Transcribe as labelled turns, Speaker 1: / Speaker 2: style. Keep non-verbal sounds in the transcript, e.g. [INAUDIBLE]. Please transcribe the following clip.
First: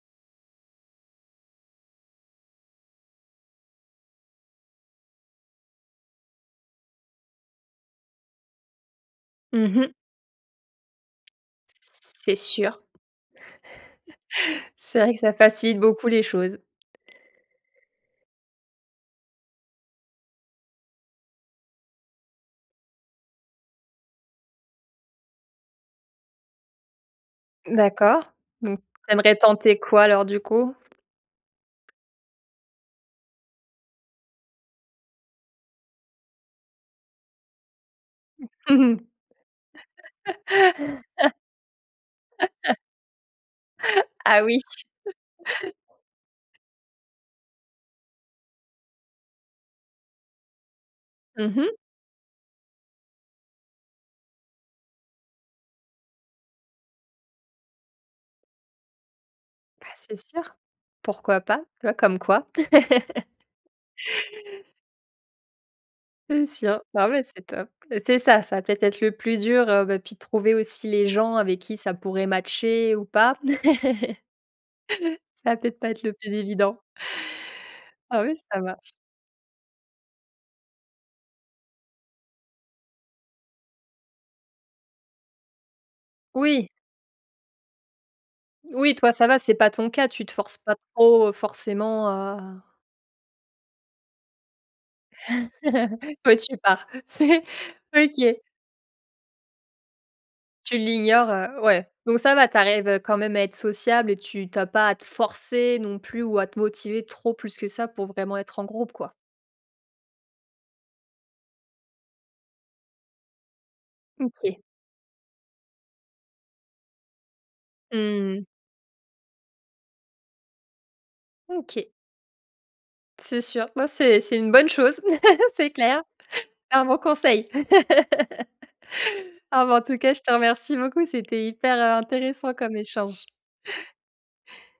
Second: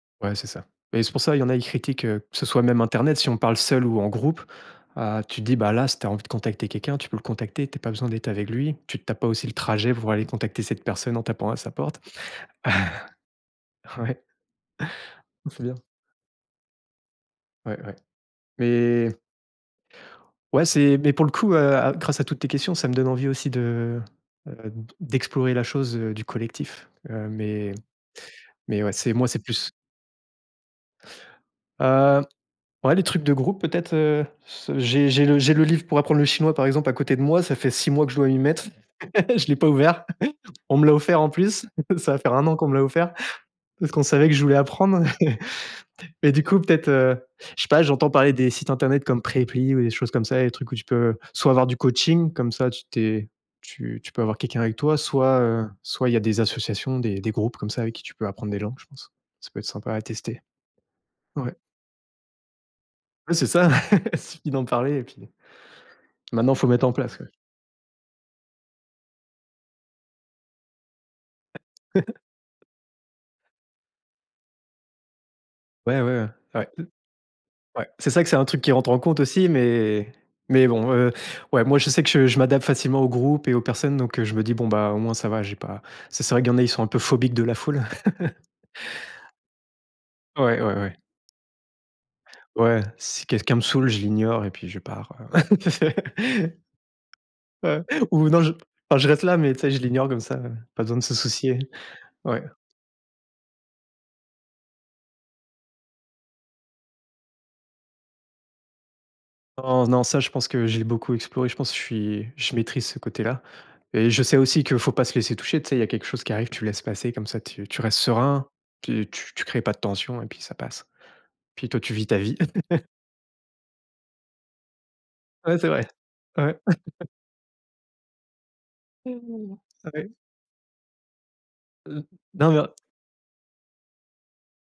Speaker 1: Ouais c'est ça mais c'est pour ça, il y en a ils critiquent heu, que ce soit même internet, si on parle seul ou en groupe, heu, tu te dis: «Bah là, si tu as envie de contacter quelqu'un, tu peux le contacter, tu as pas besoin d'être avec lui. Tu te tapes pas aussi le
Speaker 2: Mmh mh.
Speaker 1: trajet pour aller contacter cette personne en tapant à sa porte».
Speaker 2: C'est sûr.
Speaker 1: [CHUCKLES] Ouais.
Speaker 2: [CHUCKLES] C'est vrai que ça
Speaker 1: [CHUCKLES] C'est bien
Speaker 2: facilite beaucoup les choses.
Speaker 1: Ouais, ouais. Mais ouais c'est mais pour le coup, heu, à gr grâce à toutes tes questions, ça me donne envie aussi de, heu, de de d'explorer la chose, heu, du collectif, heu, mais
Speaker 2: D'accord. Donc
Speaker 1: mais, ouais, c'est
Speaker 2: tu
Speaker 1: moi,
Speaker 2: aimerais
Speaker 1: c'est plus
Speaker 2: tenter quoi alors du coup?
Speaker 1: Heu, ouais, les trucs de groupe, peut-être, heu, j'ai j'ai le j'ai le livre pour apprendre le chinois, par exemple, à côté de moi, ça fait 6 mois que je dois m'y
Speaker 2: [CHUCKLES]
Speaker 1: mettre.
Speaker 2: [LAUGHS]
Speaker 1: Je l'ai pas ouvert. On me l'a offert en plus. Ça va faire 1 an qu'on me l'a offert. Parce qu'on savait que
Speaker 2: Ah
Speaker 1: je voulais
Speaker 2: oui.
Speaker 1: apprendre
Speaker 2: [LAUGHS]
Speaker 1: et du coup peut-être, heu je sais pas, j'entends parler des sites internet comme Preply ou des choses comme ça, des trucs où tu peux, soit
Speaker 2: Mmh
Speaker 1: avoir
Speaker 2: mh.
Speaker 1: du coaching. Comme ça, tu t'es tu tu peux avoir quelqu'un avec toi, soit, heu, soit il y a des associations, des des groupes comme ça avec qui tu peux apprendre des langues, je pense. Ça peut être
Speaker 2: Bah
Speaker 1: sympa à
Speaker 2: c'est
Speaker 1: tester
Speaker 2: sûr. Pourquoi
Speaker 1: ouais.
Speaker 2: pas? [UNINTELLIGIBLE] comme quoi. [LAUGHS]
Speaker 1: Ouais c'est ça. [CHUCKLES] Suffit d'en parler et puis.
Speaker 2: C'est
Speaker 1: Maintenant il faut
Speaker 2: sûr.
Speaker 1: mettre en
Speaker 2: ouais,
Speaker 1: place,
Speaker 2: bah,
Speaker 1: ouais.
Speaker 2: c'est top. C'est ça, ça peut être le plus dur, heu, bah, puis trouver aussi les gens avec qui ça pourrait
Speaker 1: [CHUCKLES]
Speaker 2: matcher ou pas. [CHUCKLES] Ça va peut être pas
Speaker 1: Ouais,
Speaker 2: être le
Speaker 1: ouais,
Speaker 2: plus
Speaker 1: Ouais.
Speaker 2: évident.
Speaker 1: Ouais. C'est
Speaker 2: Ah
Speaker 1: ça que c'est
Speaker 2: oui.
Speaker 1: un
Speaker 2: Ca
Speaker 1: truc qui rentre
Speaker 2: marche.
Speaker 1: en compte aussi mais mais bon, heu ouais moi je sais que je je m'adapte facilement au groupe et aux personnes donc heu, je me dis: «Bon bah au moins ça va, j'ai pas» C'est vrai qu'il y en a,
Speaker 2: Oui.
Speaker 1: ils sont un peu phobiques de la foule. [CHUCKLES]
Speaker 2: Oui, toi ça va, c'est pas ton cas, tu te forces
Speaker 1: Ouais, ouais,
Speaker 2: pas
Speaker 1: ouais.
Speaker 2: trop, forcément, heu
Speaker 1: Ouais. Si quelqu'un me saoule, je l'ignore et puis je pars, heu,
Speaker 2: [CHUCKLES] Ouais tu
Speaker 1: [CHUCKLES]
Speaker 2: pars, c'est
Speaker 1: Ou
Speaker 2: OK.
Speaker 1: non je enfin je reste là, mais tu sais je l'ignore comme ça, heu,
Speaker 2: Tu
Speaker 1: pas besoin de se
Speaker 2: l'ignore, heu
Speaker 1: soucier
Speaker 2: ouais. Donc ça
Speaker 1: ouais.
Speaker 2: va, tu arrives quand même à être sociable et tu tu as pas à te forcer non plus ou à te motiver trop plus que ça pour vraiment être en groupe, quoi.
Speaker 1: Non, non. Ca je pense que j'ai beaucoup exploré, je pense je suis je maîtrise ce côté-là et je sais
Speaker 2: OK.
Speaker 1: aussi qu'il faut pas se laisser toucher. Tu sais il y a quelque chose qui arrive, tu laisses passer comme ça tu tu restes
Speaker 2: Mmh.
Speaker 1: serein. Tu tu créer pas de tension et puis ça passe. Puis toi,
Speaker 2: OK.
Speaker 1: tu vis ta vie. [CHUCKLES]
Speaker 2: C'est sûr. Ouais c'est c'est une bonne chose.
Speaker 1: Ouais c'est
Speaker 2: C'est
Speaker 1: vrai.
Speaker 2: clair.
Speaker 1: Ouais.
Speaker 2: Un bon
Speaker 1: [CHUCKLES]
Speaker 2: conseil. Ah bah en tout cas,
Speaker 1: [UNINTELLIGIBLE]
Speaker 2: je te remercie beaucoup, c'était hyper in intéressant comme
Speaker 1: [UNINTELLIGIBLE]
Speaker 2: échange.